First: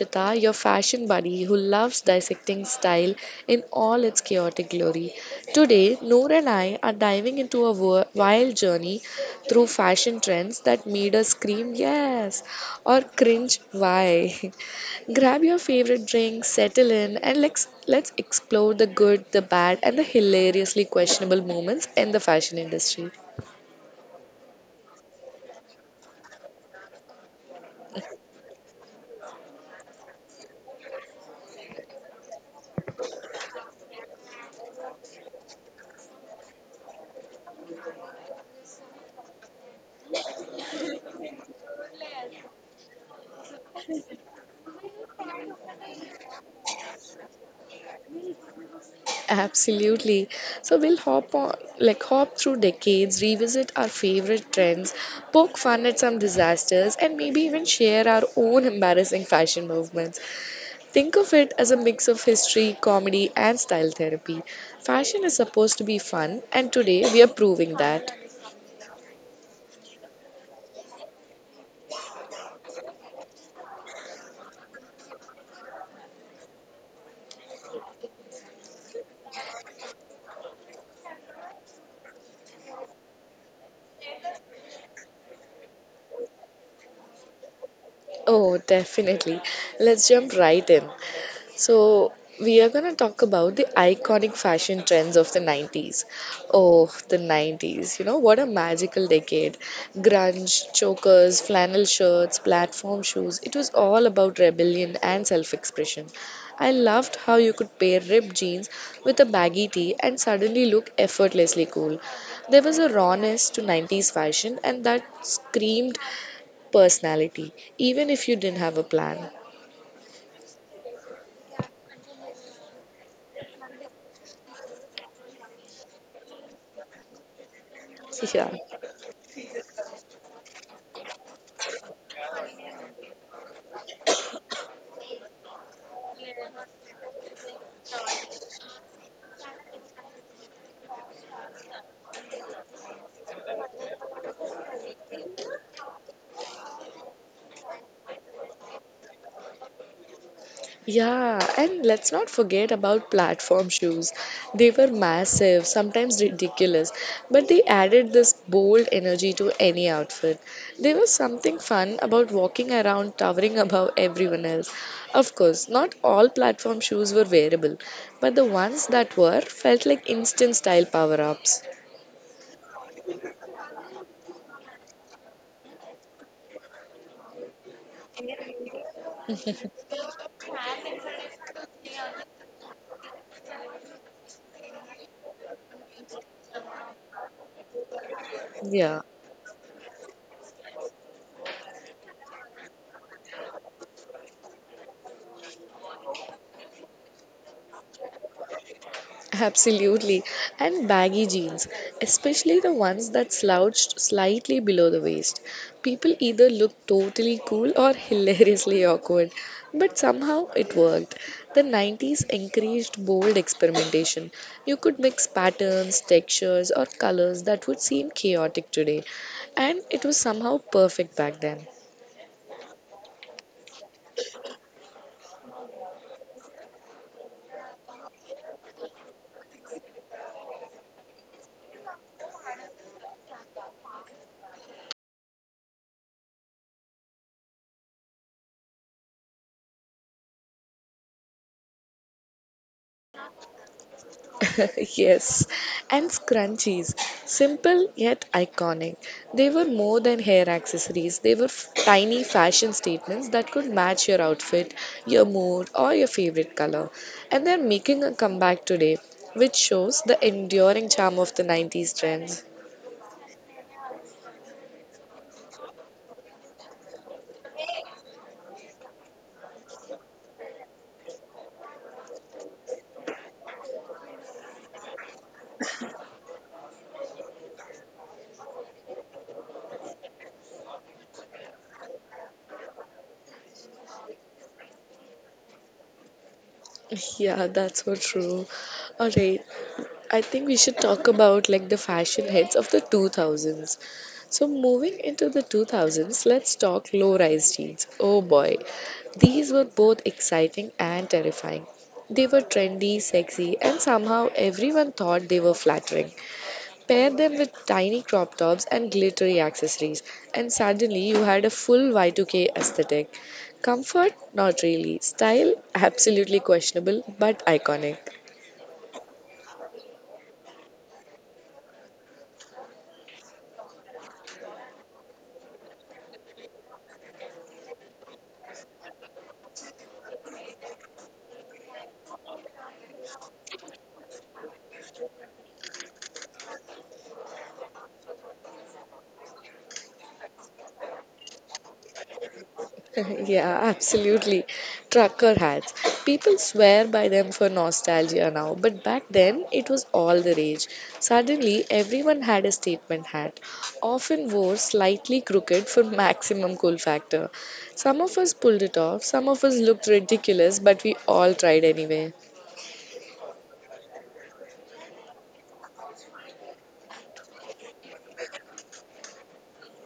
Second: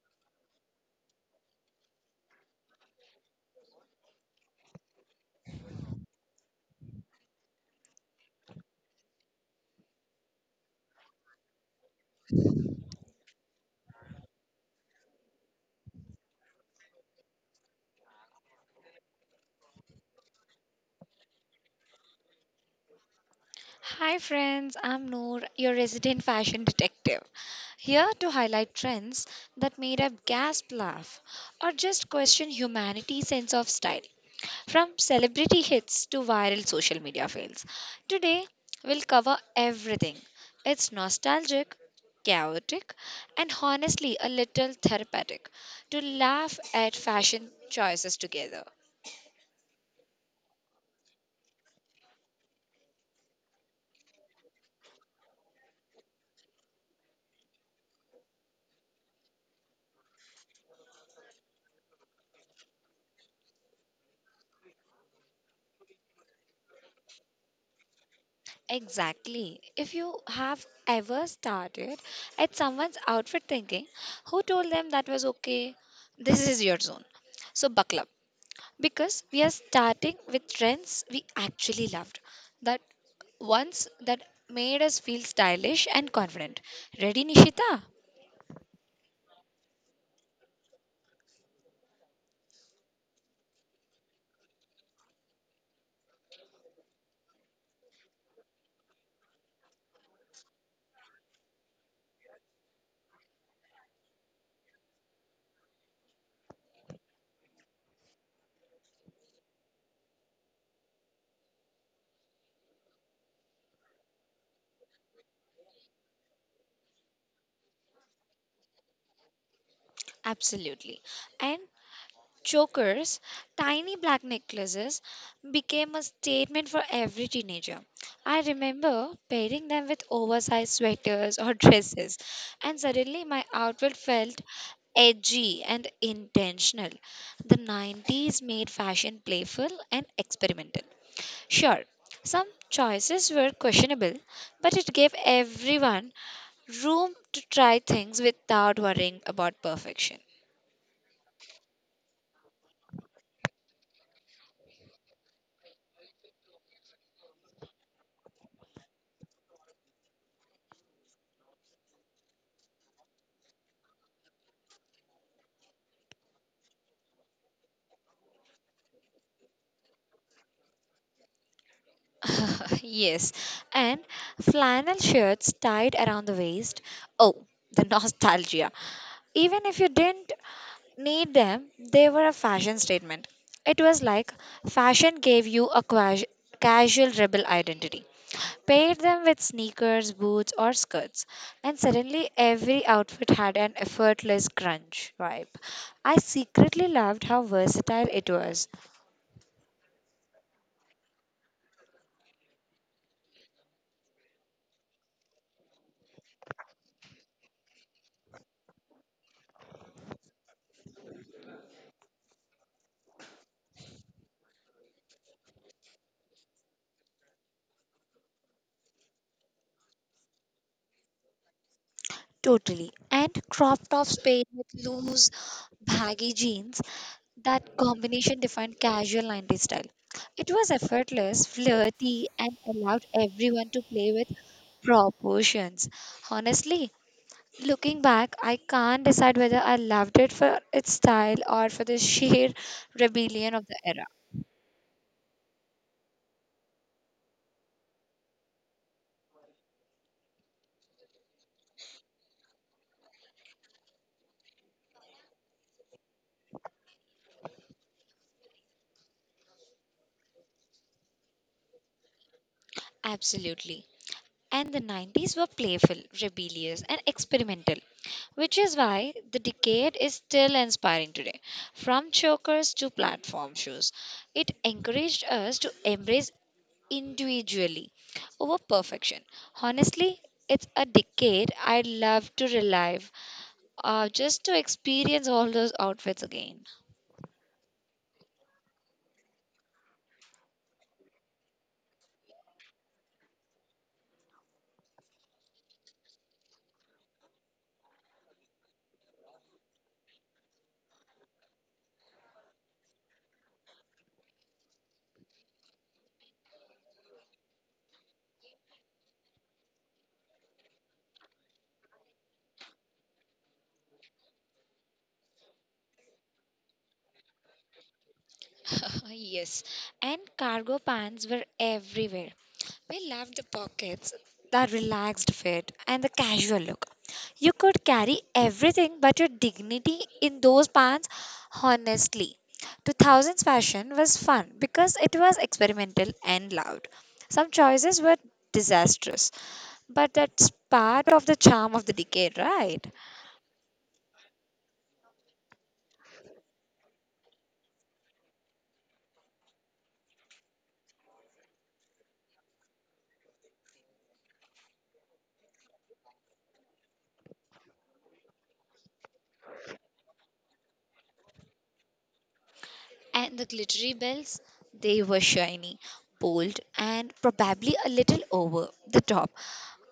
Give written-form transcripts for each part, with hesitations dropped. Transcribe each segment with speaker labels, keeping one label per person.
Speaker 1: Nishita, your fashion buddy who loves dissecting style in all its chaotic glory. Today, Noor and I are diving into a wild journey through fashion trends that made us scream yes or cringe why. Grab your favorite drink, settle in, and let's explore the good, the bad, and the hilariously questionable moments in the fashion industry.
Speaker 2: Hi, friends. I'm Noor, your resident fashion detective, here to highlight trends that made us gasp, laugh, or just question humanity's sense of style, from celebrity hits to viral social media fails. Today, we'll cover everything. It's nostalgic, chaotic, and honestly a little therapeutic to laugh at fashion choices together.
Speaker 1: Absolutely. So we'll hop on, like hop through decades, revisit our favorite trends, poke fun at some disasters, and maybe even share our own embarrassing fashion movements. Think of it as a mix of history, comedy, and style therapy. Fashion is supposed to be fun, and today we are proving that.
Speaker 2: Exactly. If you have ever started at someone's outfit thinking, who told them that was okay? This is your zone. So buckle up. Because we are starting with trends we actually loved. That that made us feel stylish and confident. Ready, Nishita?
Speaker 1: Oh, definitely. Let's jump right in. So, we are going to talk about the iconic fashion trends of the 90s. Oh, the 90s. You know, what a magical decade. Grunge, chokers, flannel shirts, platform shoes. It was all about rebellion and self expression. I loved how you could pair ripped jeans with a baggy tee and suddenly look effortlessly cool. There was a rawness to 90s fashion and that screamed personality, even if you didn't have a plan.
Speaker 2: Absolutely. And chokers, tiny black necklaces, became a statement for every teenager. I
Speaker 1: Yeah.
Speaker 2: remember pairing them with oversized sweaters or dresses, and suddenly my outfit felt edgy and intentional. The 90s made fashion playful and experimental. Sure, some choices were questionable, but it gave everyone room to try things without worrying about perfection.
Speaker 1: Yeah, and let's not forget about platform shoes. They were massive, sometimes ridiculous, but they added this bold energy to any outfit. There was something fun about walking around towering above everyone else. Of course, not all platform shoes were wearable, but the ones that were felt like instant style power ups.
Speaker 2: Yes, and flannel shirts tied around the waist. Oh, the nostalgia. Even if you didn't need them, they were a fashion statement. It was like fashion gave you a casual rebel identity. Paired
Speaker 1: Yeah.
Speaker 2: them with sneakers, boots, or skirts, and suddenly every outfit had an effortless grunge vibe. I secretly loved how versatile it was.
Speaker 1: Absolutely. And baggy jeans, especially the ones that slouched slightly below the waist. People either looked totally cool or hilariously awkward, but somehow it worked. The 90s encouraged bold experimentation. You could mix patterns, textures, or colors that would seem chaotic today, and it was somehow perfect back then.
Speaker 2: Totally. And crop tops paired with loose baggy jeans, that combination defined casual 90s style. It was effortless, flirty, and allowed everyone to play with proportions. Honestly, looking back, I can't decide whether I loved it for its style or for the sheer rebellion of the era.
Speaker 1: Yes, and scrunchies. Simple yet iconic. They were more than hair accessories, they were tiny fashion statements that could match your outfit, your mood, or your favorite color. And they're making a comeback today, which shows the enduring charm of the 90s trends.
Speaker 2: Absolutely. And the 90s were playful, rebellious, and experimental, which is why the decade is still inspiring today. From chokers to platform shoes, it encouraged us to embrace individually over perfection. Honestly, it's a decade I'd love to relive just to experience all those outfits again.
Speaker 1: Yeah, that's so true. All right. I think we should talk about like the fashion heads of the 2000s. So moving into the 2000s, let's talk low-rise jeans. Oh boy. These were both exciting and terrifying. They were trendy, sexy, and somehow everyone thought they were flattering. Pair them with tiny crop tops and glittery accessories, and suddenly you had a full Y2K aesthetic. Comfort? Not really. Style? Absolutely questionable, but iconic.
Speaker 2: Yes, and cargo pants were everywhere. We loved the pockets, the relaxed fit, and the casual look. You could carry everything but your dignity in those pants, honestly. 2000s fashion was fun because it was experimental and loud. Some choices were disastrous, but that's part of the charm of the decade, right?
Speaker 1: Yeah, absolutely. Trucker hats. People swear by them for nostalgia now, but back then it was all the rage. Suddenly, everyone had a statement hat, often wore slightly crooked for maximum cool factor. Some of us pulled it off, some of us looked ridiculous, but we all tried anyway.
Speaker 2: And the glittery bells, they were shiny, bold, and probably a little over the top.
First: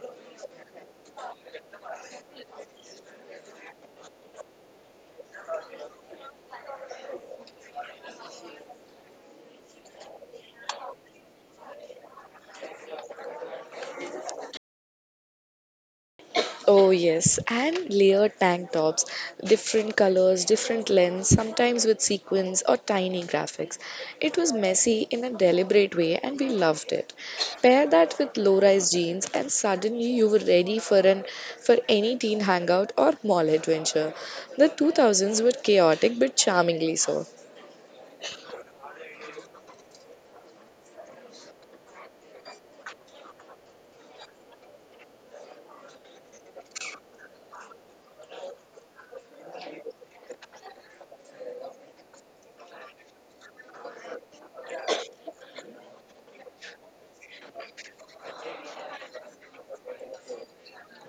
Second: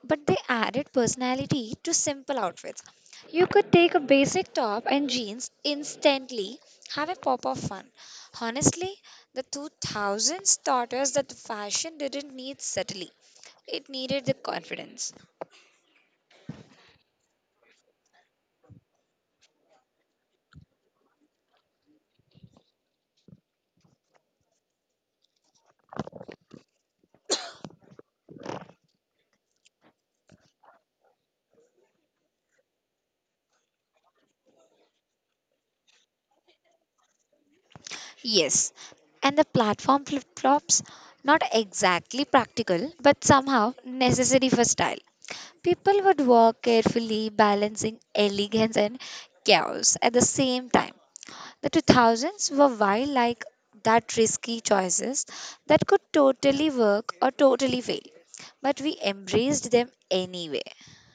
Speaker 2: But they added personality to simple outfits. You could take a basic top and jeans instantly, have a pop of fun. Honestly, the 2000s taught us that the fashion didn't need subtlety, it needed the confidence.
Speaker 1: Oh, yes, and layered tank tops, different colors, different lengths, sometimes with sequins or tiny graphics. It was messy in a deliberate way, and we loved it. Pair that with low rise jeans, and suddenly you were ready for any teen hangout or mall adventure. The 2000s were chaotic but charmingly so.
Speaker 2: Yes, and the platform flip flops, not exactly practical, but somehow necessary for style. People would walk carefully, balancing elegance and chaos at the same time. The 2000s were wild like that risky choices that could totally work or totally fail, but we embraced them anyway.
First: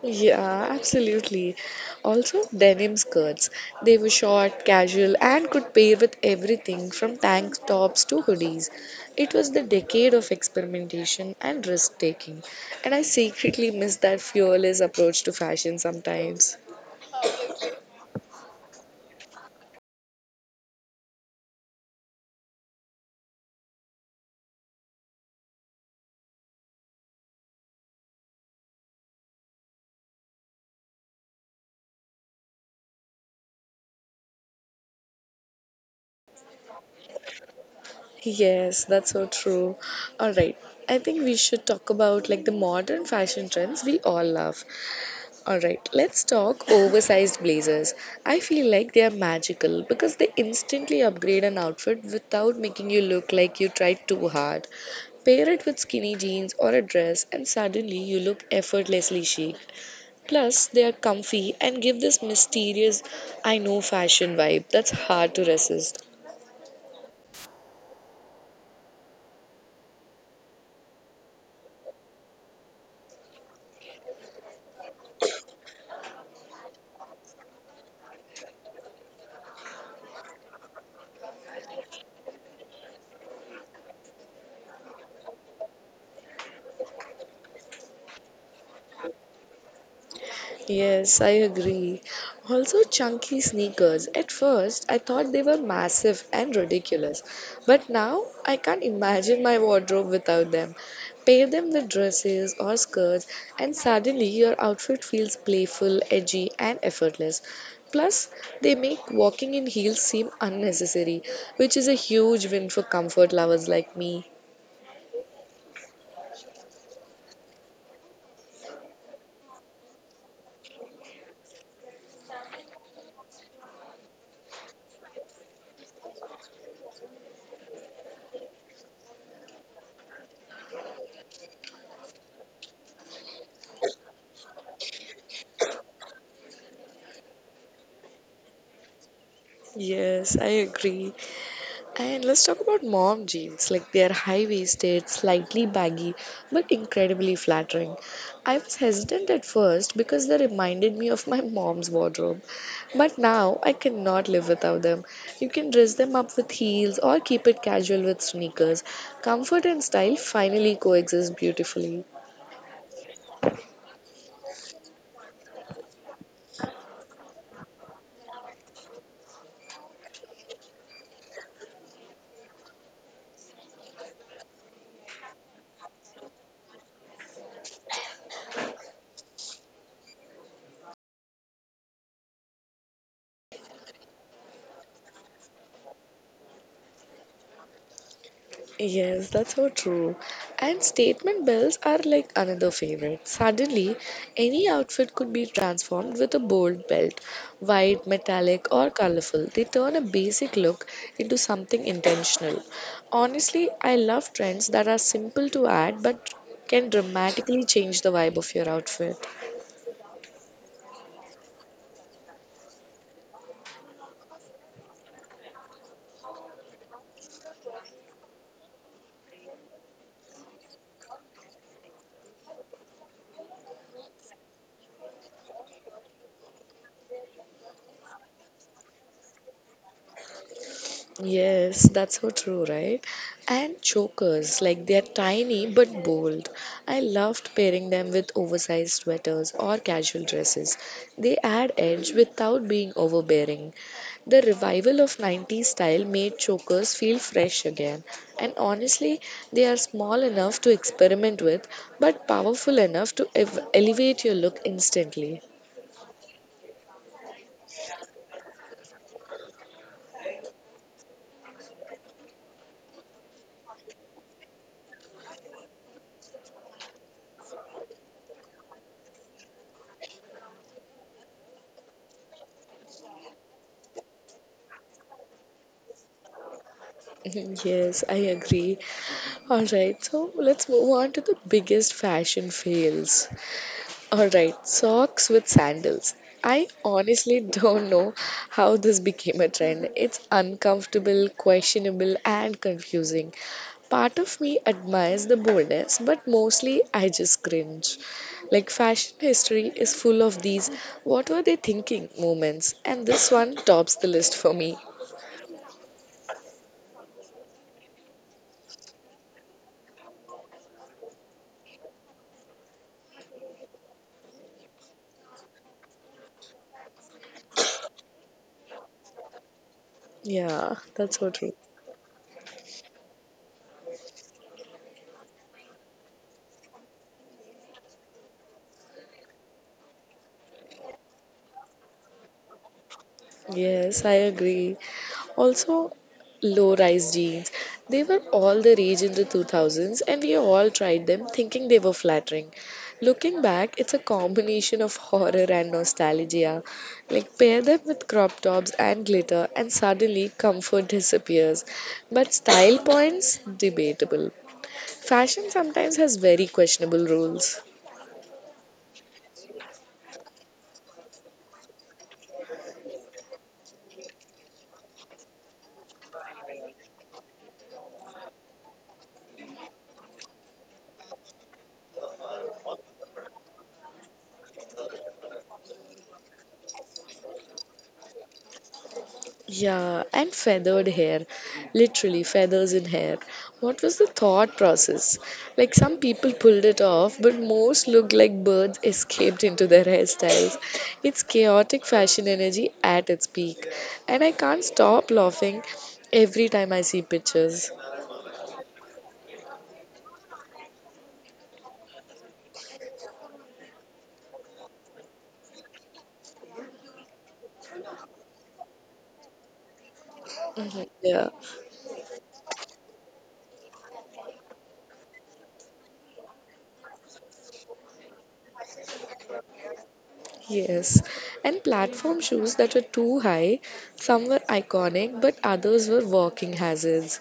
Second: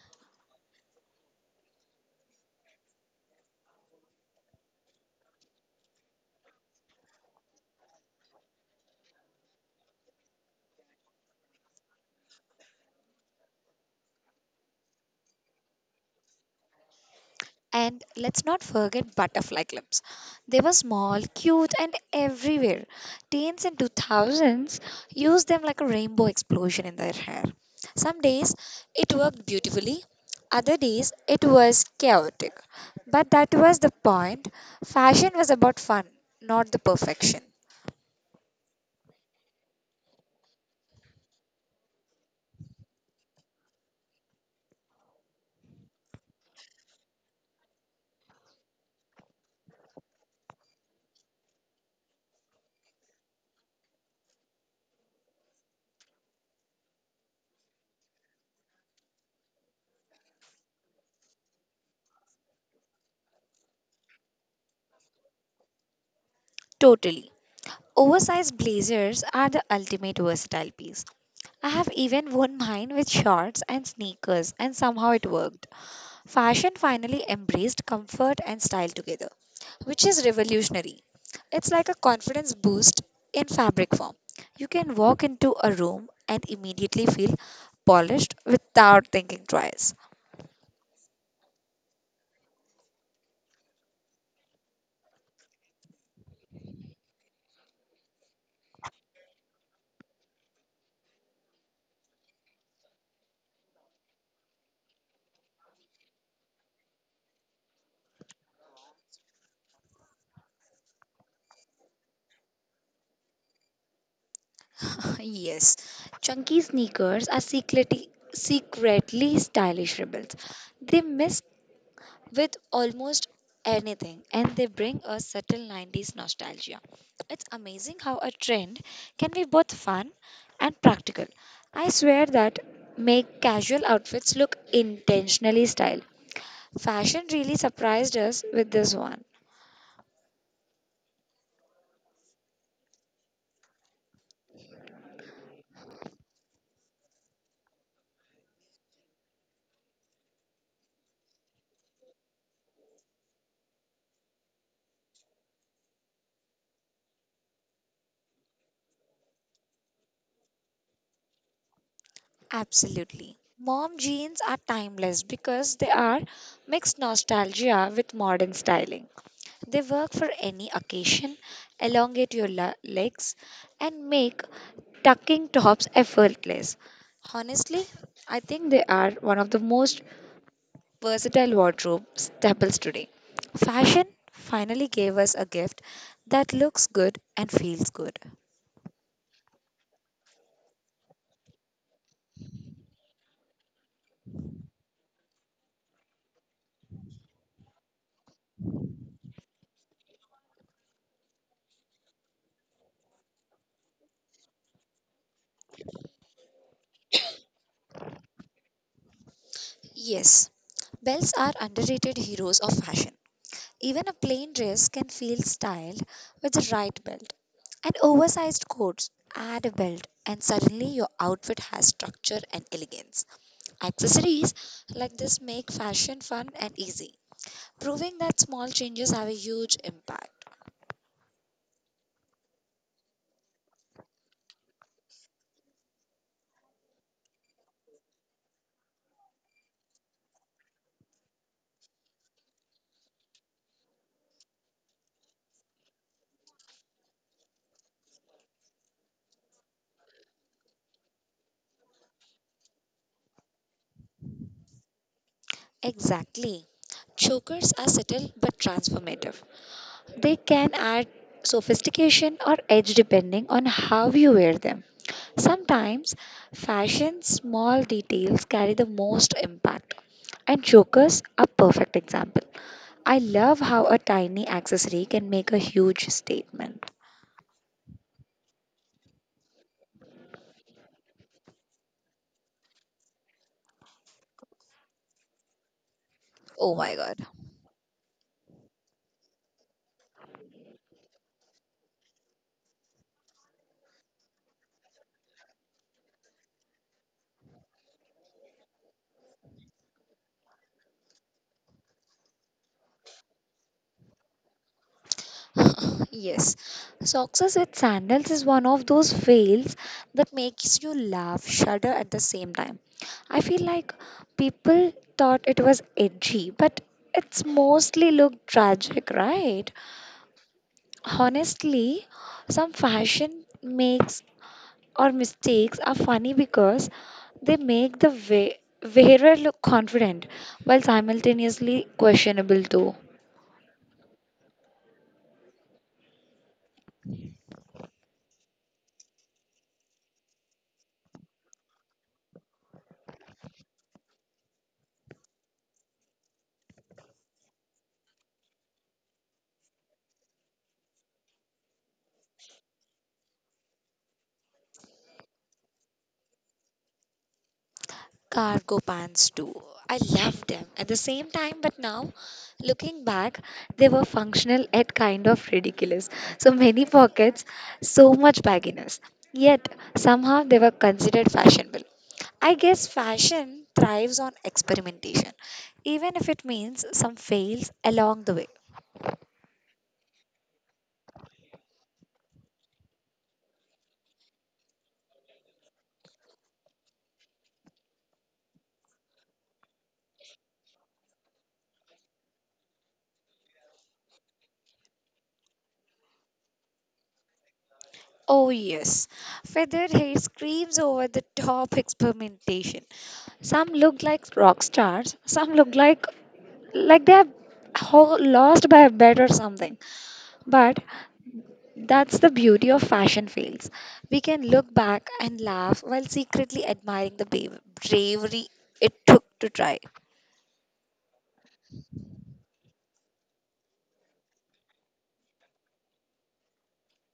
Speaker 1: Yeah, absolutely. Also, denim skirts. They were short, casual, and could pair with everything from tank tops to hoodies. It was the decade of experimentation and risk taking. And I secretly miss that fearless approach to fashion sometimes.
Speaker 2: And let's not forget butterfly clips. They were small, cute, and everywhere. Teens in 2000s used them like a rainbow explosion in their hair. Some days it worked beautifully, other days it was chaotic. But that was the point. Fashion was about fun, not the perfection.
Speaker 1: Yes, that's so true. All right. I think we should talk about like the modern fashion trends we all love. Alright, let's talk oversized blazers. I feel like they are magical because they instantly upgrade an outfit without making you look like you tried too hard. Pair it with skinny jeans or a dress, and suddenly you look effortlessly chic. Plus, they are comfy and give this mysterious I know fashion vibe that's hard to resist.
Speaker 2: Totally. Oversized blazers are the ultimate versatile piece. I have even worn mine with shorts and sneakers, and somehow it worked. Fashion finally embraced comfort and style together, which is revolutionary. It's like a confidence boost in fabric form. You can walk into a room and immediately feel polished without thinking twice.
Speaker 1: Yes, I agree. Also, chunky sneakers. At first, I thought they were massive and ridiculous, but now I can't imagine my wardrobe without them. Pair them with dresses or skirts, and suddenly your outfit feels playful, edgy, and effortless. Plus, they make walking in heels seem unnecessary, which is a huge win for comfort lovers like me.
Speaker 2: Yes, chunky sneakers are secretly stylish rebels. They miss with almost anything and they bring us subtle 90s nostalgia. It's amazing how a trend can be both fun and practical. I swear that make casual outfits look intentionally styled. Fashion really surprised us with this one.
Speaker 1: Yes, I agree. And let's talk about mom jeans. Like they are high waisted, slightly baggy, but incredibly flattering. I was hesitant at first because they reminded me of my mom's wardrobe. But now I cannot live without them. You can dress them up with heels or keep it casual with sneakers. Comfort and style finally coexist beautifully.
Speaker 2: Absolutely. Mom jeans are timeless because they are mixed nostalgia with modern styling. They work for any occasion, elongate your legs, and make tucking tops effortless. Honestly, I think they are one of the most versatile wardrobe staples today. Fashion finally gave us a gift that looks good and feels good.
Speaker 1: Yes, that's so true. And statement bells are like another favorite. Suddenly, any outfit could be transformed with a bold belt, white, metallic, or colorful. They turn a basic look into something intentional. Honestly, I love trends that are simple to add but can dramatically change the vibe of your outfit.
Speaker 2: Yes, bells are underrated heroes of fashion. Even a plain dress can feel styled with the right belt. An oversized coat, add a belt, and suddenly your outfit has structure and elegance. Accessories like this make fashion fun and easy, proving that small changes have a huge impact.
Speaker 1: Yes, that's so true, right? And chokers, like they're tiny but bold. I loved pairing them with oversized sweaters or casual dresses. They add edge without being overbearing. The revival of 90s style made chokers feel fresh again. And honestly, they are small enough to experiment with, but powerful enough to elevate your look instantly.
Speaker 2: Exactly. Chokers are subtle but transformative. They can add sophistication or edge depending on how you wear them. Sometimes, fashion's small details carry the most impact. And chokers are perfect example. I love how a tiny accessory can make a huge statement.
Speaker 1: Yes, I agree. Alright, so let's move on to the biggest fashion fails. Alright, socks with sandals. I
Speaker 2: Oh my god.
Speaker 1: honestly don't know how this became a trend. It's uncomfortable, questionable, and confusing. Part of me admires the boldness, but mostly I just cringe. Like, fashion history is full of these what were they thinking moments, and this one tops the list for me.
Speaker 2: Yes, success with sandals is one of those fails that makes you laugh, shudder at the same time. I feel like people thought it was edgy, but it's mostly looked tragic, right?
Speaker 1: Yeah, that's so true.
Speaker 2: Honestly, some fashion makes or mistakes are funny because they make the wearer look confident while simultaneously questionable too.
Speaker 1: Yes, I agree. Also, low rise jeans. They were all the rage in the 2000s, and we all tried them thinking they were flattering. Looking back, it's a combination of horror and nostalgia. Like, pair them with crop tops and glitter, and suddenly comfort disappears. But style points, debatable. Fashion sometimes has very questionable rules.
Speaker 2: Cargo pants too. I loved them at the same time, but now looking back, they were functional yet kind of ridiculous. So many pockets, so much bagginess. Yet somehow they were considered fashionable. I guess fashion thrives on experimentation, even if it means some fails along the way.
Speaker 1: Yeah, and feathered hair, literally feathers in hair. What was the thought process? Like some people pulled it off, but most looked like birds escaped into their hairstyles. It's chaotic fashion energy at its peak, and I can't stop laughing every time I see pictures.
Speaker 2: Oh, yes, feathered hair screams over the top experimentation. Some look like rock stars, some look like they have lost by a bet or something, but
Speaker 1: Mhm, yeah.
Speaker 2: that's the beauty of fashion fails. We can look back and laugh while secretly admiring the bravery it took to try.
Speaker 1: Yes, and platform shoes that were too high, some were iconic, but others were walking hazards.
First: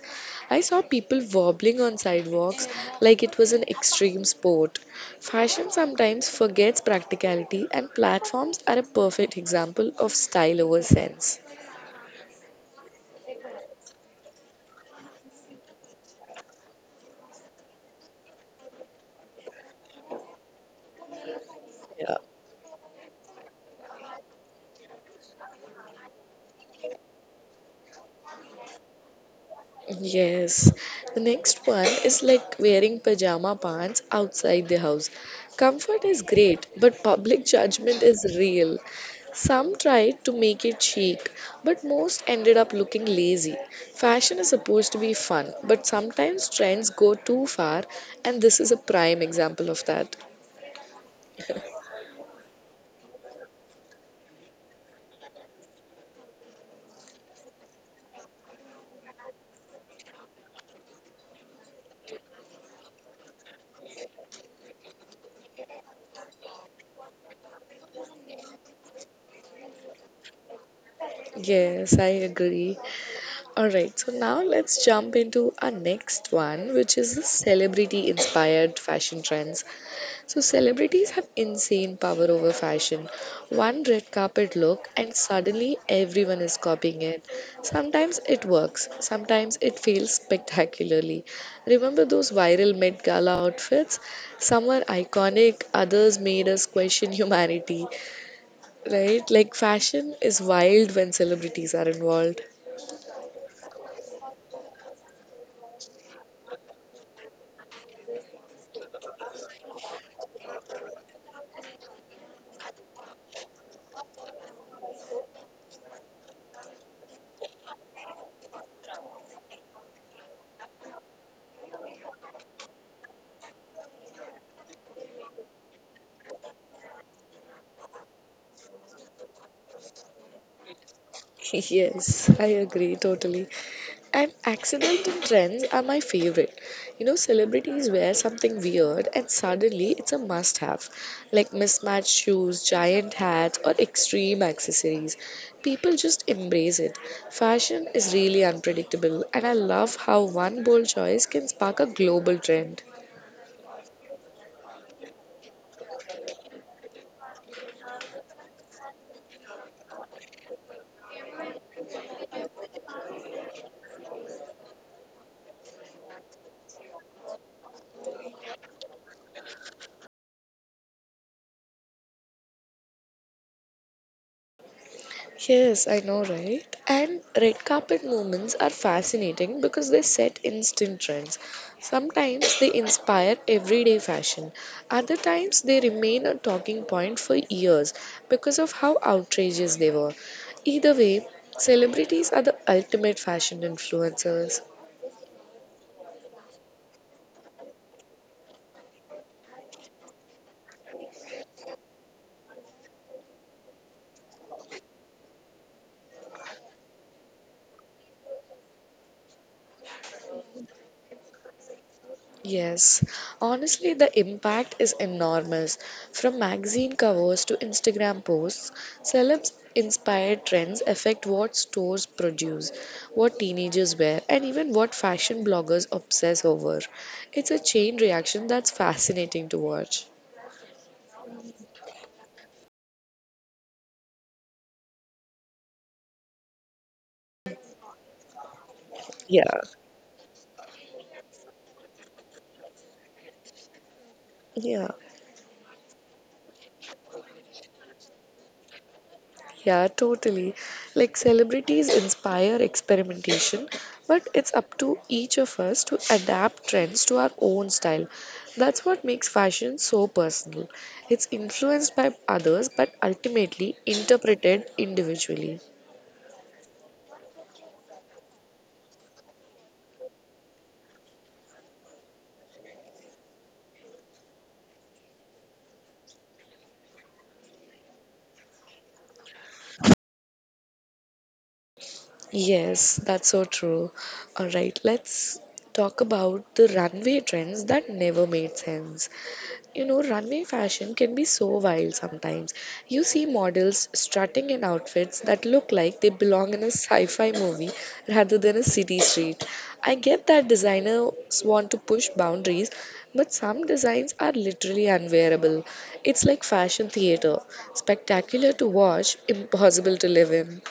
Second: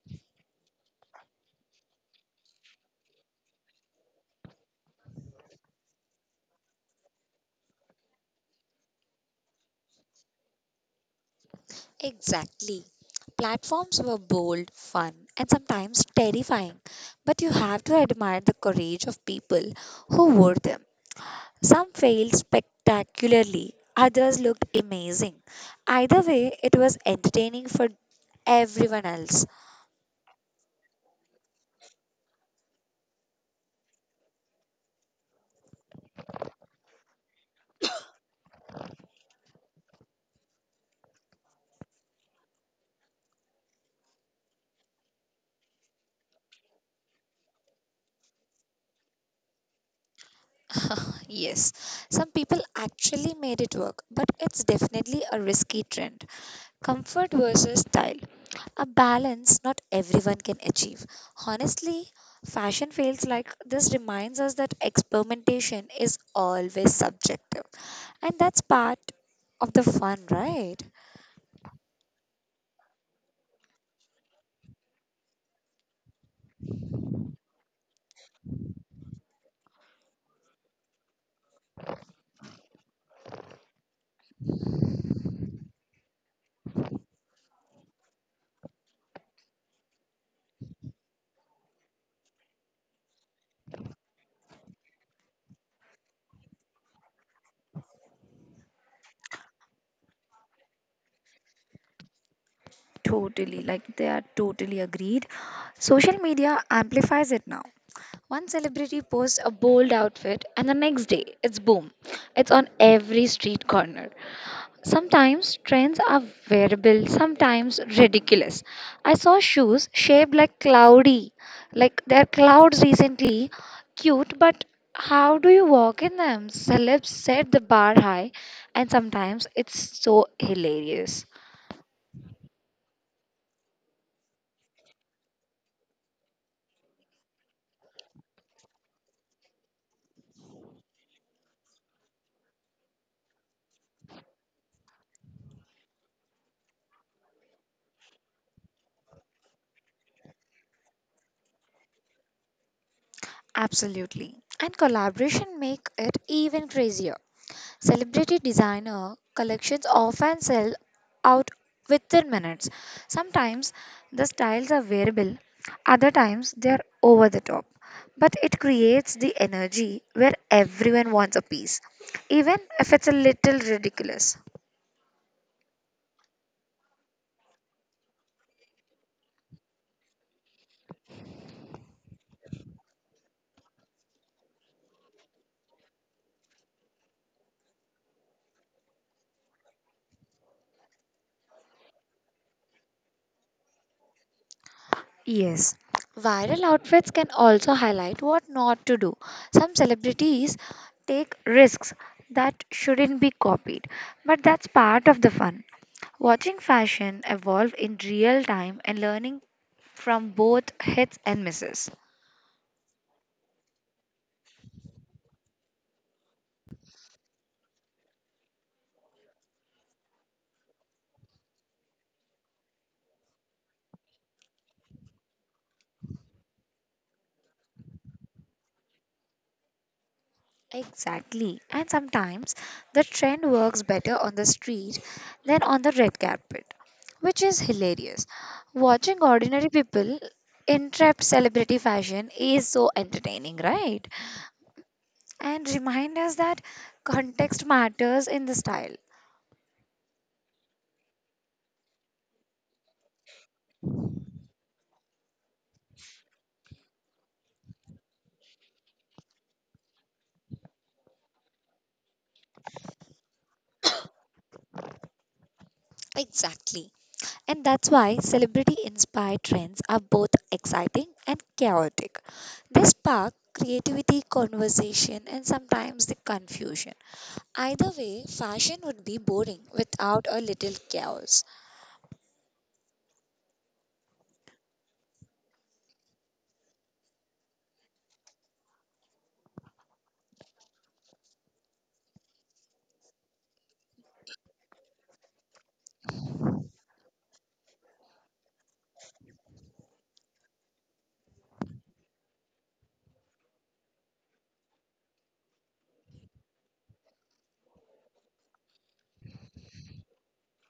Speaker 1: I saw people wobbling on sidewalks like it was an extreme sport. Fashion sometimes forgets practicality, and platforms are a perfect example of style over sense.
Speaker 2: Exactly. Platforms were bold, fun, and sometimes terrifying, but you have to admire the courage of people who wore them. Some failed spectacularly, others looked amazing. Either way, it was entertaining for everyone else.
Speaker 1: Yes. The next one is like wearing pajama pants outside the house. Comfort is great, but public judgment is real. Some tried to make it chic, but most ended up looking lazy. Fashion is supposed to be fun, but sometimes trends go too far, and this is a prime example of that.
Speaker 2: Yes, some people actually made it work, but it's definitely a risky trend. Comfort versus style, a balance not everyone can achieve. Honestly, fashion feels like this reminds us that experimentation is always subjective, and that's part of the fun, right?
Speaker 1: Yes, I agree. All right, so now let's jump into our next one, which is the celebrity inspired fashion trends. So celebrities have insane power over fashion. One red carpet look and suddenly everyone is copying it. Sometimes it works, sometimes it fails spectacularly. Remember those viral Met Gala outfits? Some were iconic, others made us question humanity, right? Like fashion is wild when celebrities are involved.
Speaker 2: Totally, like they are totally agreed. Social media amplifies it now. One celebrity posts a bold outfit, and the next day it's boom. It's on every street corner. Sometimes trends are wearable, sometimes ridiculous. I saw shoes shaped like cloudy, like they're clouds recently. Cute, but how do you walk in them? Celebs set the bar high, and sometimes it's so hilarious.
Speaker 1: Yes, I agree totally. And accidental trends are my favorite. You know, celebrities wear something weird and suddenly it's a must have, like mismatched shoes, giant hats, or extreme accessories. People just embrace it. Fashion is really unpredictable, and I love how one bold choice can spark a global trend.
Speaker 2: Absolutely. And collaboration make it even crazier. Celebrity designer collections often sell out within minutes. Sometimes the styles are wearable, other times they are over the top. But it creates the energy where everyone wants a piece, even if it's a little ridiculous.
Speaker 1: Yes, I know, right? And red carpet movements are fascinating because they set instant trends. Sometimes they inspire everyday fashion, other times they remain a talking point for years because of how outrageous they were. Either way, celebrities are the ultimate fashion influencers.
Speaker 2: Yes, viral outfits can also highlight what not to do. Some celebrities take risks that shouldn't be copied, but that's part of the fun. Watching fashion evolve in real time and learning from both hits and misses.
Speaker 1: Yes, honestly, the impact is enormous. From magazine covers to Instagram posts, celebs inspired trends affect what stores produce, what teenagers wear, and even what fashion bloggers obsess over. It's a chain reaction that's fascinating to watch.
Speaker 2: Exactly. And sometimes the trend works better on the street than on the red carpet, which is hilarious. Watching
Speaker 1: Yeah.
Speaker 2: ordinary people interrupt celebrity fashion is so entertaining, right?
Speaker 1: Yeah.
Speaker 2: And remind us that context matters in the style.
Speaker 1: Yeah, totally. Like celebrities inspire experimentation, but it's up to each of us to adapt trends to our own style. That's what makes fashion so personal. It's influenced by others, but ultimately interpreted individually.
Speaker 2: Exactly. And that's why celebrity inspired trends are both exciting and chaotic. They spark creativity, conversation, and sometimes the confusion. Either way, fashion would be boring without a little chaos.
Speaker 1: Yes, that's so true. All right, let's talk about the runway trends that never made sense. You know, runway fashion can be so wild sometimes. You see models strutting in outfits that look like they belong in a sci fi movie rather than a city street. I get that designers want to push boundaries, but some designs are literally unwearable. It's like fashion theater spectacular to watch, impossible to live in.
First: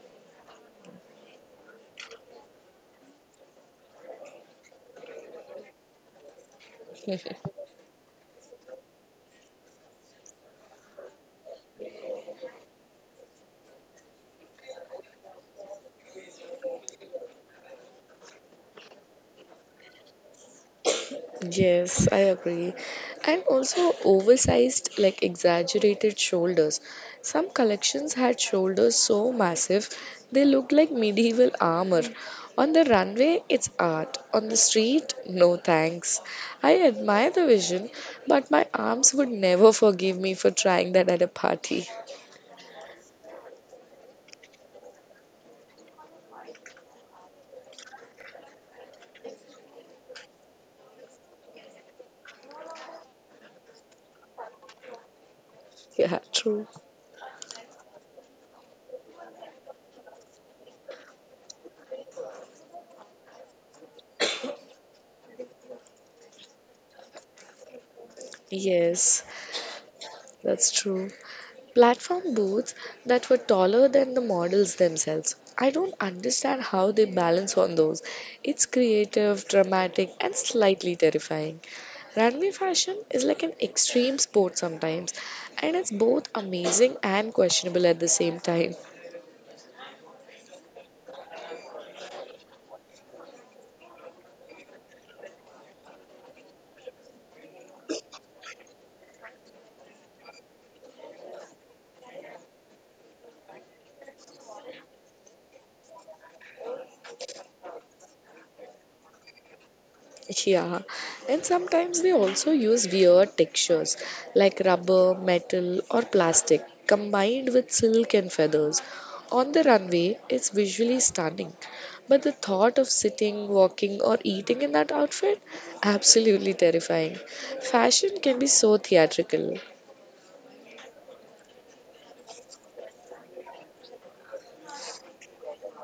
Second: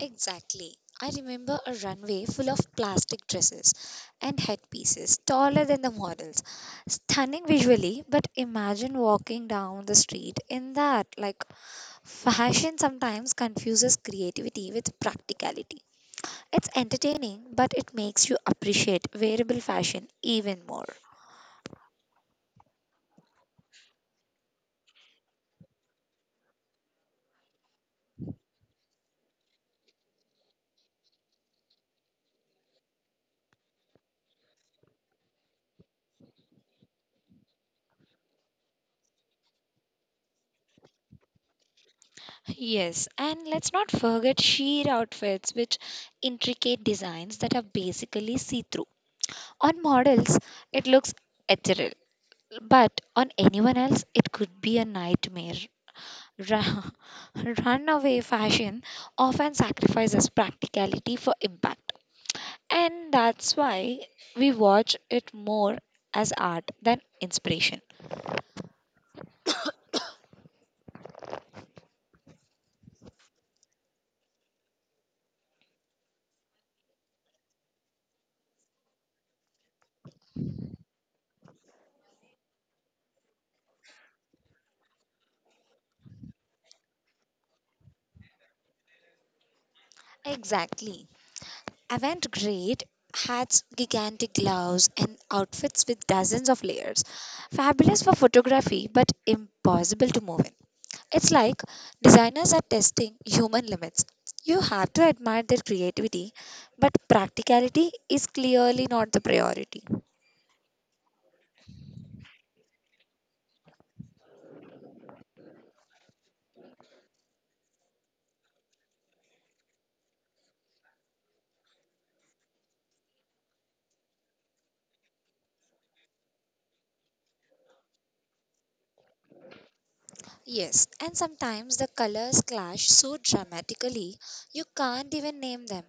Speaker 2: Exactly. I remember a runway full of plastic dresses and headpieces taller than the models. Stunning visually, but imagine walking down the street in that. Like, fashion sometimes confuses creativity with practicality. It's entertaining, but it makes you appreciate wearable fashion even more.
Speaker 1: Yes, I agree. And also oversized, like exaggerated shoulders. Some collections had shoulders so massive they looked like medieval armor. On the runway, it's art. On the street, no thanks. I admire the vision, but my arms would never forgive me for trying that at a party.
Speaker 2: Yes, and let's not forget sheer outfits, with intricate designs that are basically see through. On models, it looks ethereal, but on anyone else, it could be a nightmare.
Speaker 1: Yeah, true.
Speaker 2: Ra- Runaway fashion often sacrifices practicality for impact, and that's why we watch it more as art than inspiration.
Speaker 1: Yes, that's true. Platform boats that were taller than the models themselves. I don't understand how they balance on those. It's creative, dramatic, and slightly terrifying. Runway fashion is like an extreme sport sometimes, and it's both amazing and questionable at the same time.
Speaker 2: Exactly. Avant garde hats, gigantic gloves, and outfits with dozens of layers. Fabulous for photography, but impossible to move in. It's like designers are testing human limits. You have to admire their creativity, but practicality is clearly not the priority.
Speaker 1: Yeah, and sometimes they also use weird textures like rubber, metal, or plastic combined with silk and feathers. On the runway, it's visually stunning, but the thought of sitting, walking, or eating in that outfit absolutely terrifying. Fashion can be so theatrical.
Speaker 2: Yes, and sometimes the colors clash so dramatically you can't even name them.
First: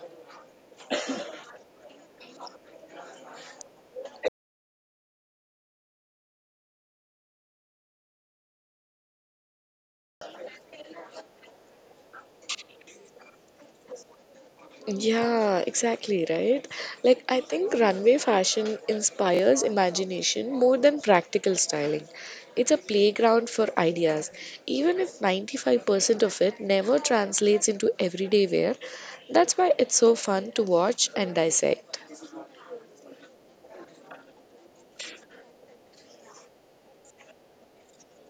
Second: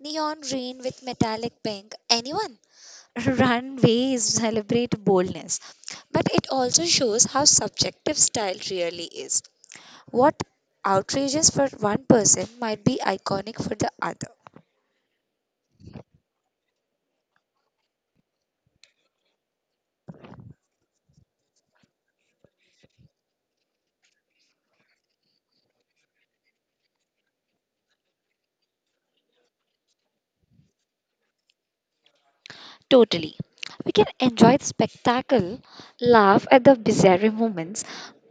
Speaker 2: Neon green with metallic pink, anyone? Runways celebrate boldness, but it also shows how subjective style really is. What outrageous for one person might be iconic for the other.
Speaker 1: Yeah, exactly, right? Like, I think runway fashion inspires imagination more than practical styling. It's a playground for ideas. Even if 95% of it never translates into everyday wear, that's why it's so fun to watch and dissect.
Speaker 2: Totally. We can enjoy the spectacle, laugh at the bizarre moments,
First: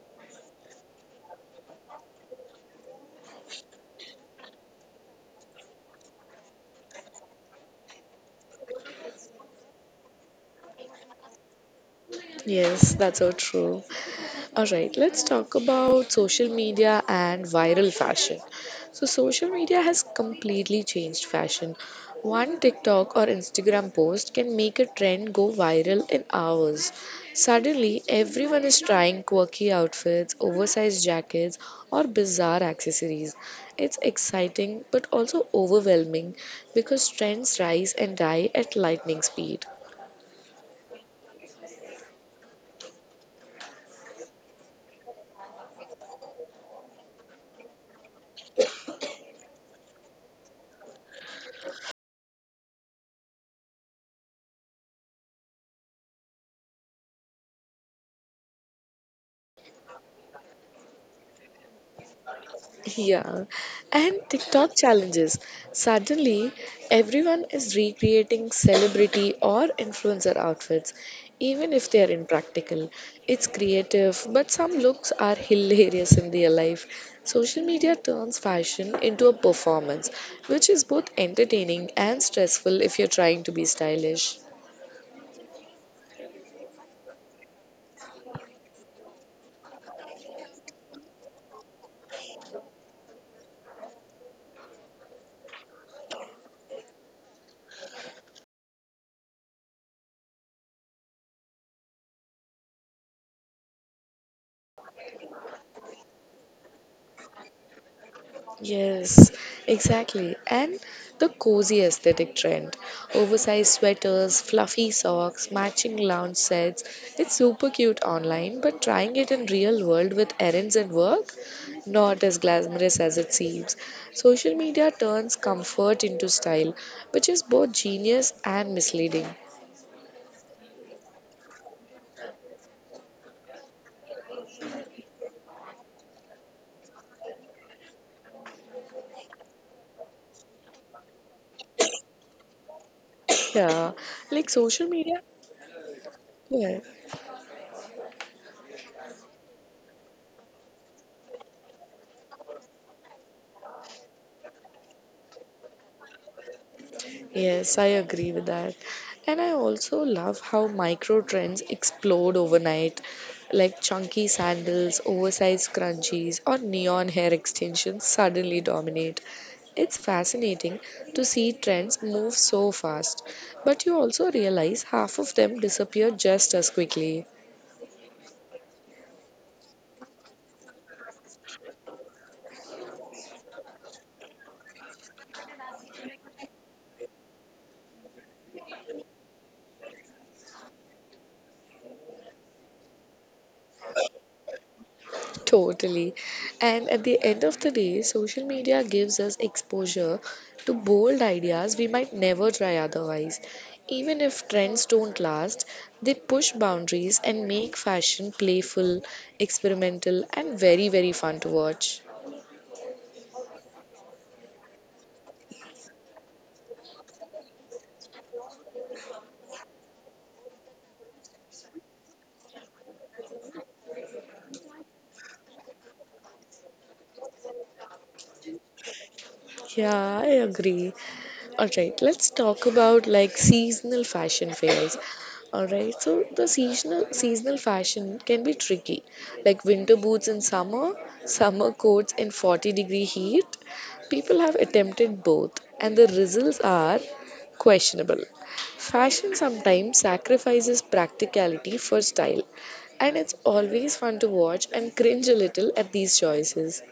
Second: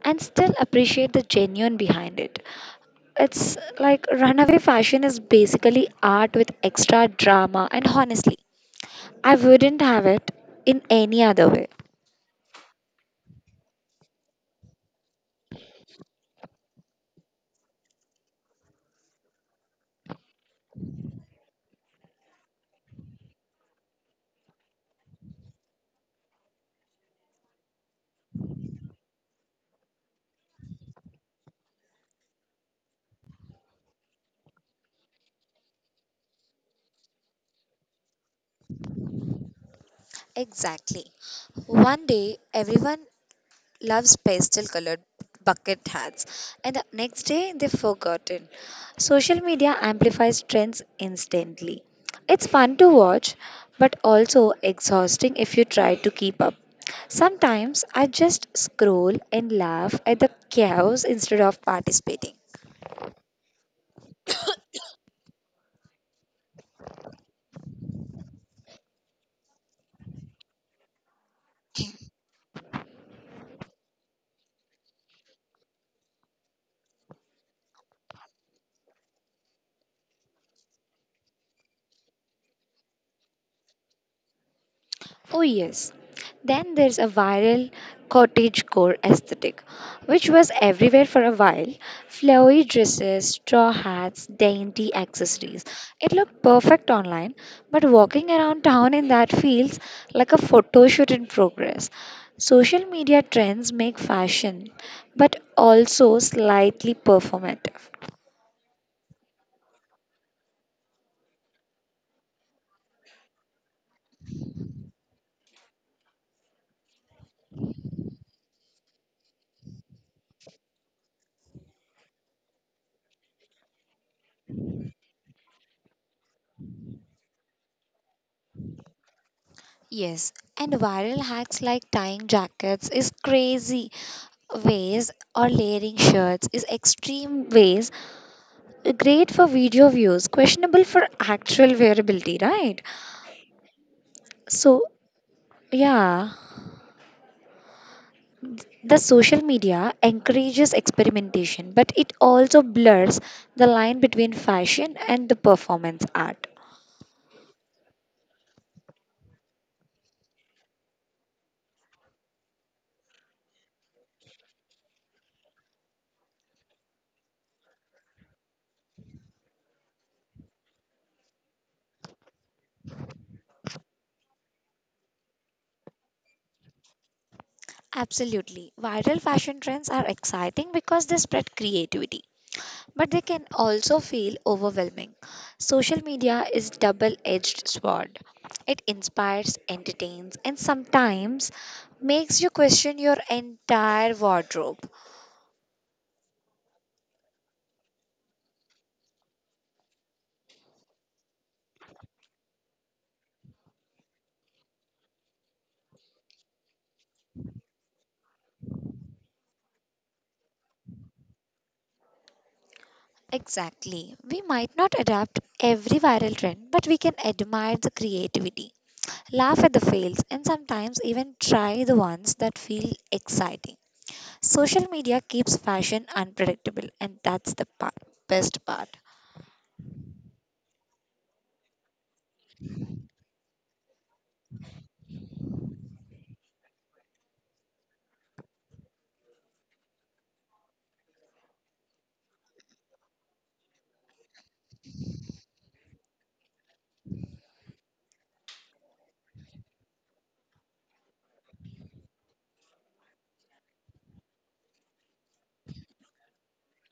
Speaker 2: and still appreciate the genuine behind it. It's like runaway fashion is basically art with extra drama, and honestly, I wouldn't have it in any other way.
Speaker 1: Yes, that's so true. Alright, let's talk about social media and viral fashion. So, social media has completely changed fashion. One TikTok or Instagram post can make a trend go viral in hours. Suddenly, everyone is trying quirky outfits, oversized jackets, or bizarre accessories. It's exciting but also overwhelming because trends rise and die at lightning speed.
Speaker 2: Exactly. One day, everyone loves pastel colored bucket hats, and the next day, they've forgotten. Social media amplifies trends instantly. It's fun to watch, but also exhausting if you try to keep up. Sometimes I just scroll and laugh at the chaos instead of participating.
Speaker 1: Yeah, and TikTok challenges. Suddenly, everyone is recreating celebrity or influencer outfits, even if they are impractical. It's creative, but some looks are hilarious in real life. Social media turns fashion into a performance, which is both entertaining and stressful if you're trying to be stylish.
Speaker 2: Oh, yes. Then there's a viral cottagecore aesthetic, which was everywhere for a while. Flowy dresses, straw hats, dainty accessories. It looked perfect online, but walking around town in that feels like a photo shoot in progress. Social media trends make fashion, but also slightly performative.
Speaker 1: Yes, exactly. And the cozy aesthetic trend. Oversized sweaters, fluffy socks, matching lounge sets. It's super cute online, but trying it in real world with errands and work, not as glamorous as it seems. Social media turns comfort into style, which is both genius and misleading.
Speaker 2: Yes, and viral hacks like tying jackets is crazy ways or layering shirts is extreme ways, great for video views, questionable for actual wearability, right?
Speaker 1: Yeah, like
Speaker 2: So
Speaker 1: social media.
Speaker 2: yeah,
Speaker 1: Yeah.
Speaker 2: the social media encourages experimentation, but it also blurs the line between fashion and the performance art.
Speaker 1: Yes, I agree with that. And I also love how micro trends explode overnight, like chunky sandals, oversized scrunchies, or neon hair extensions suddenly dominate. It's fascinating to see trends move so fast, but you also realize half of them disappear just as quickly.
Speaker 2: Absolutely, viral fashion trends are exciting because they spread creativity, but they can also feel overwhelming. Social media is double-edged sword. It inspires, entertains, and sometimes makes you question your entire wardrobe.
Speaker 1: Totally. And at the end of the day, social media gives us exposure to bold ideas we might never try otherwise. Even if trends don't last, they push boundaries and make fashion playful, experimental, and very, very fun to watch.
Speaker 2: Exactly. We might not adapt every viral trend, but we can admire the creativity, laugh at the fails, and sometimes even try the ones that feel exciting. Social media keeps fashion unpredictable, and that's the part, best part.
Speaker 1: Yeah, I agree. All right, let's talk about like seasonal fashion fails. All right, so the seasonal fashion can be tricky, like winter boots in summer, summer coats in 40-degree heat. People have attempted both, and the results are questionable. Fashion sometimes sacrifices practicality for style, and it's always fun to watch and cringe a little at these choices.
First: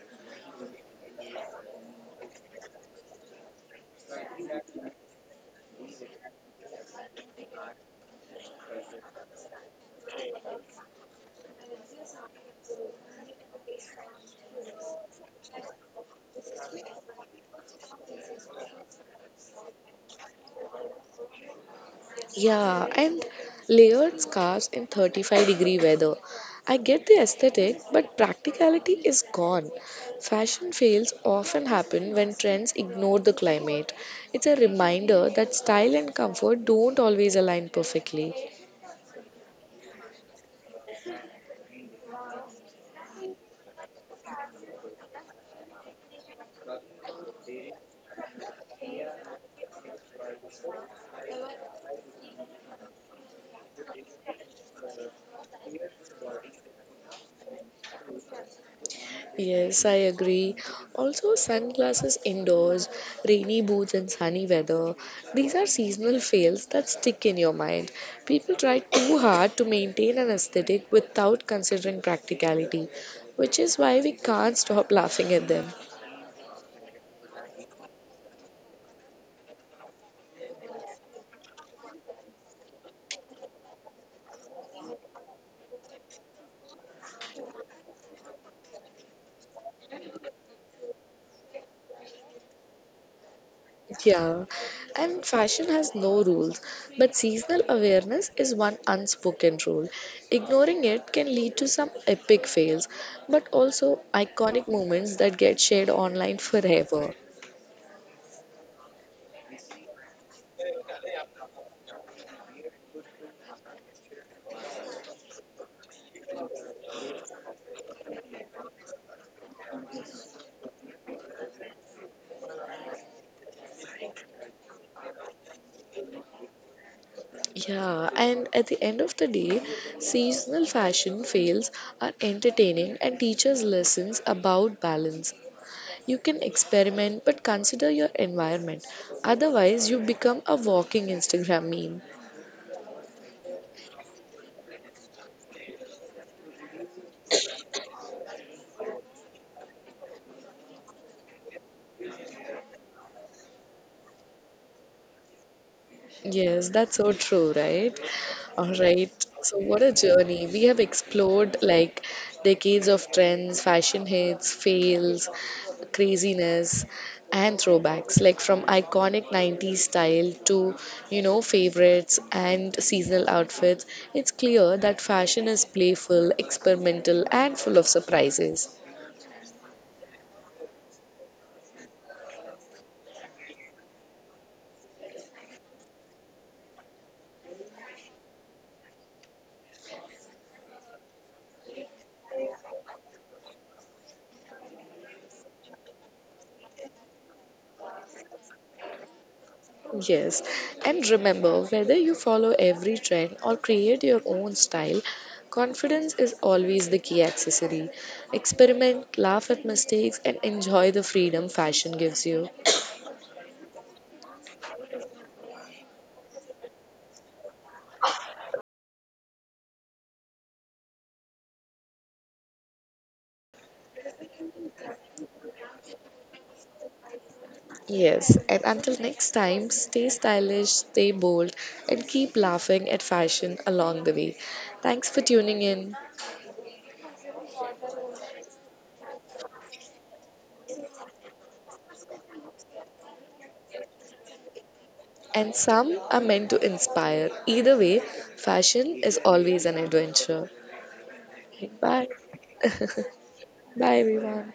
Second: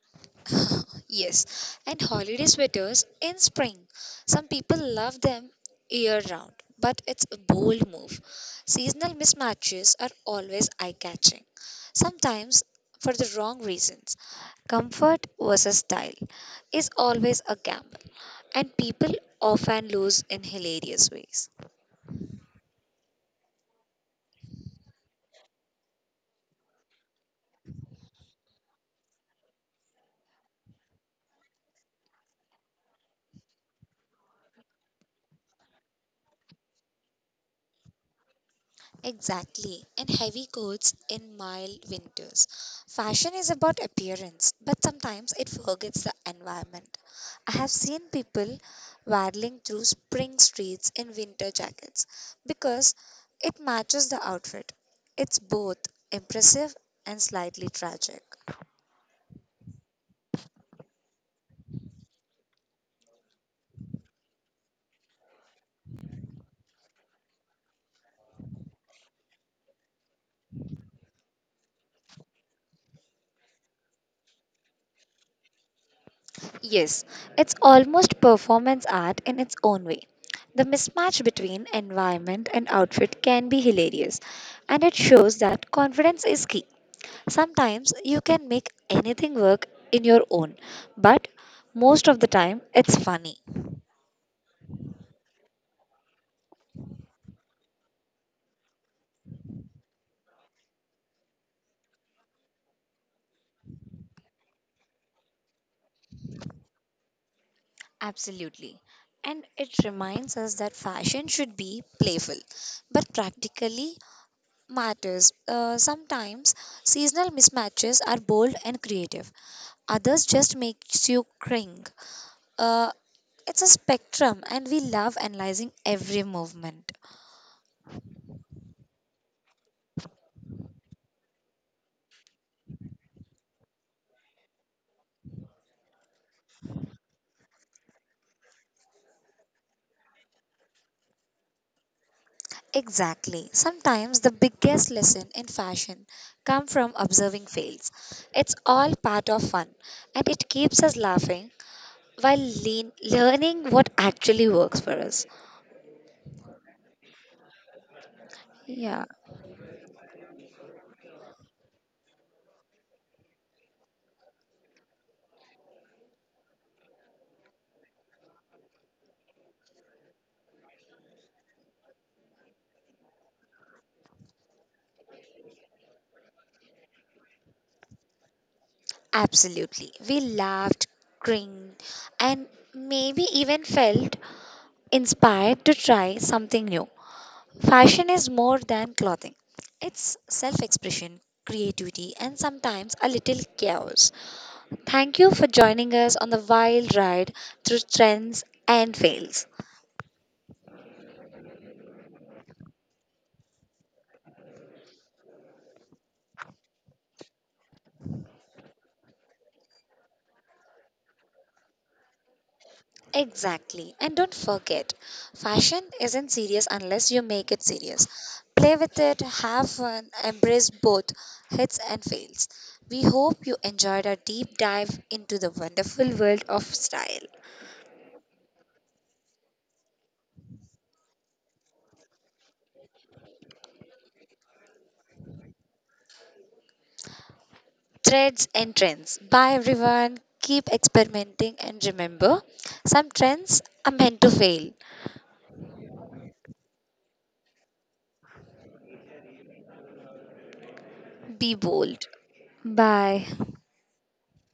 Speaker 2: Yes, and holiday sweaters in spring. Some people love them year round, but it's a bold move. Seasonal mismatches are always eye catching, sometimes for the wrong reasons. Comfort versus style is always a gamble, and people often lose in hilarious ways.
Speaker 1: Yeah, and layered scarves in 35-degree weather. I get the aesthetic, but practicality is gone. Fashion fails often happen when trends ignore the climate. It's a reminder that style and comfort don't always align perfectly.
Speaker 2: Exactly. And heavy coats in mild winters. Fashion is about appearance, but sometimes it forgets the environment. I have seen people waddling through spring streets in winter jackets because it matches the outfit. It's both impressive and slightly tragic.
Speaker 1: Yes, I agree. Also, sunglasses indoors, rainy boots, and sunny weather. These are seasonal fails that stick in your mind. People try too hard to maintain an aesthetic without considering practicality, which is why we can't stop laughing at them.
Speaker 2: Yes, it's almost performance art in its own way. The mismatch between environment and outfit can be hilarious, and it shows that confidence is key. Sometimes you can make anything work in your own, but most of the time it's funny.
Speaker 1: Yeah, and fashion has no rules, but seasonal awareness is one unspoken rule. Ignoring it can lead to some epic fails, but also iconic moments that get shared online forever.
Speaker 2: Absolutely. And it reminds us that fashion should be playful, but practically matters. Sometimes seasonal mismatches are bold and creative. Others just makes you cringe. Uh, it's a spectrum, and we love analyzing every movement.
Speaker 1: Yeah, and at the end of the day, seasonal fashion fails are entertaining and teaches lessons about balance. You can experiment, but consider your environment. Otherwise, you become a walking Instagram meme.
Speaker 2: Exactly. Sometimes the biggest lesson in fashion come from observing fails. It's all part of fun and it keeps us laughing while learning what actually works for us.
Speaker 1: Yes, that's so true, right? All
Speaker 2: Yeah.
Speaker 1: right. So, what a journey. We have explored like decades of trends, fashion hits, fails, craziness, and throwbacks, like from iconic 90s style to, you know, favorites and seasonal outfits. It's clear that fashion is playful, experimental, and full of surprises.
Speaker 2: Absolutely. We laughed, cringed, and maybe even felt inspired to try something new. Fashion is more than clothing, it's self expression, creativity, and sometimes a little chaos. Thank you for joining us on the wild ride through trends and fails.
Speaker 1: Yes, and remember whether you follow every trend or create your own style, confidence is always the key accessory. Experiment, laugh at mistakes, and enjoy the freedom fashion gives you.
Speaker 2: Exactly. And don't forget, fashion isn't serious unless you make it serious. Play with it, have fun, embrace both hits and fails. We hope you enjoyed our deep dive into the wonderful world of style,
Speaker 1: Yes, and until next time, stay stylish, stay bold, and keep laughing at fashion along the way. Thanks for tuning in.
Speaker 2: threads, and trends. Bye, everyone. Keep experimenting and remember, some trends are meant to fail.
Speaker 1: And some are meant to inspire. Either way, fashion is always an adventure.
Speaker 2: Be
Speaker 1: Bye.
Speaker 2: bold. Bye.
Speaker 1: Bye, everyone.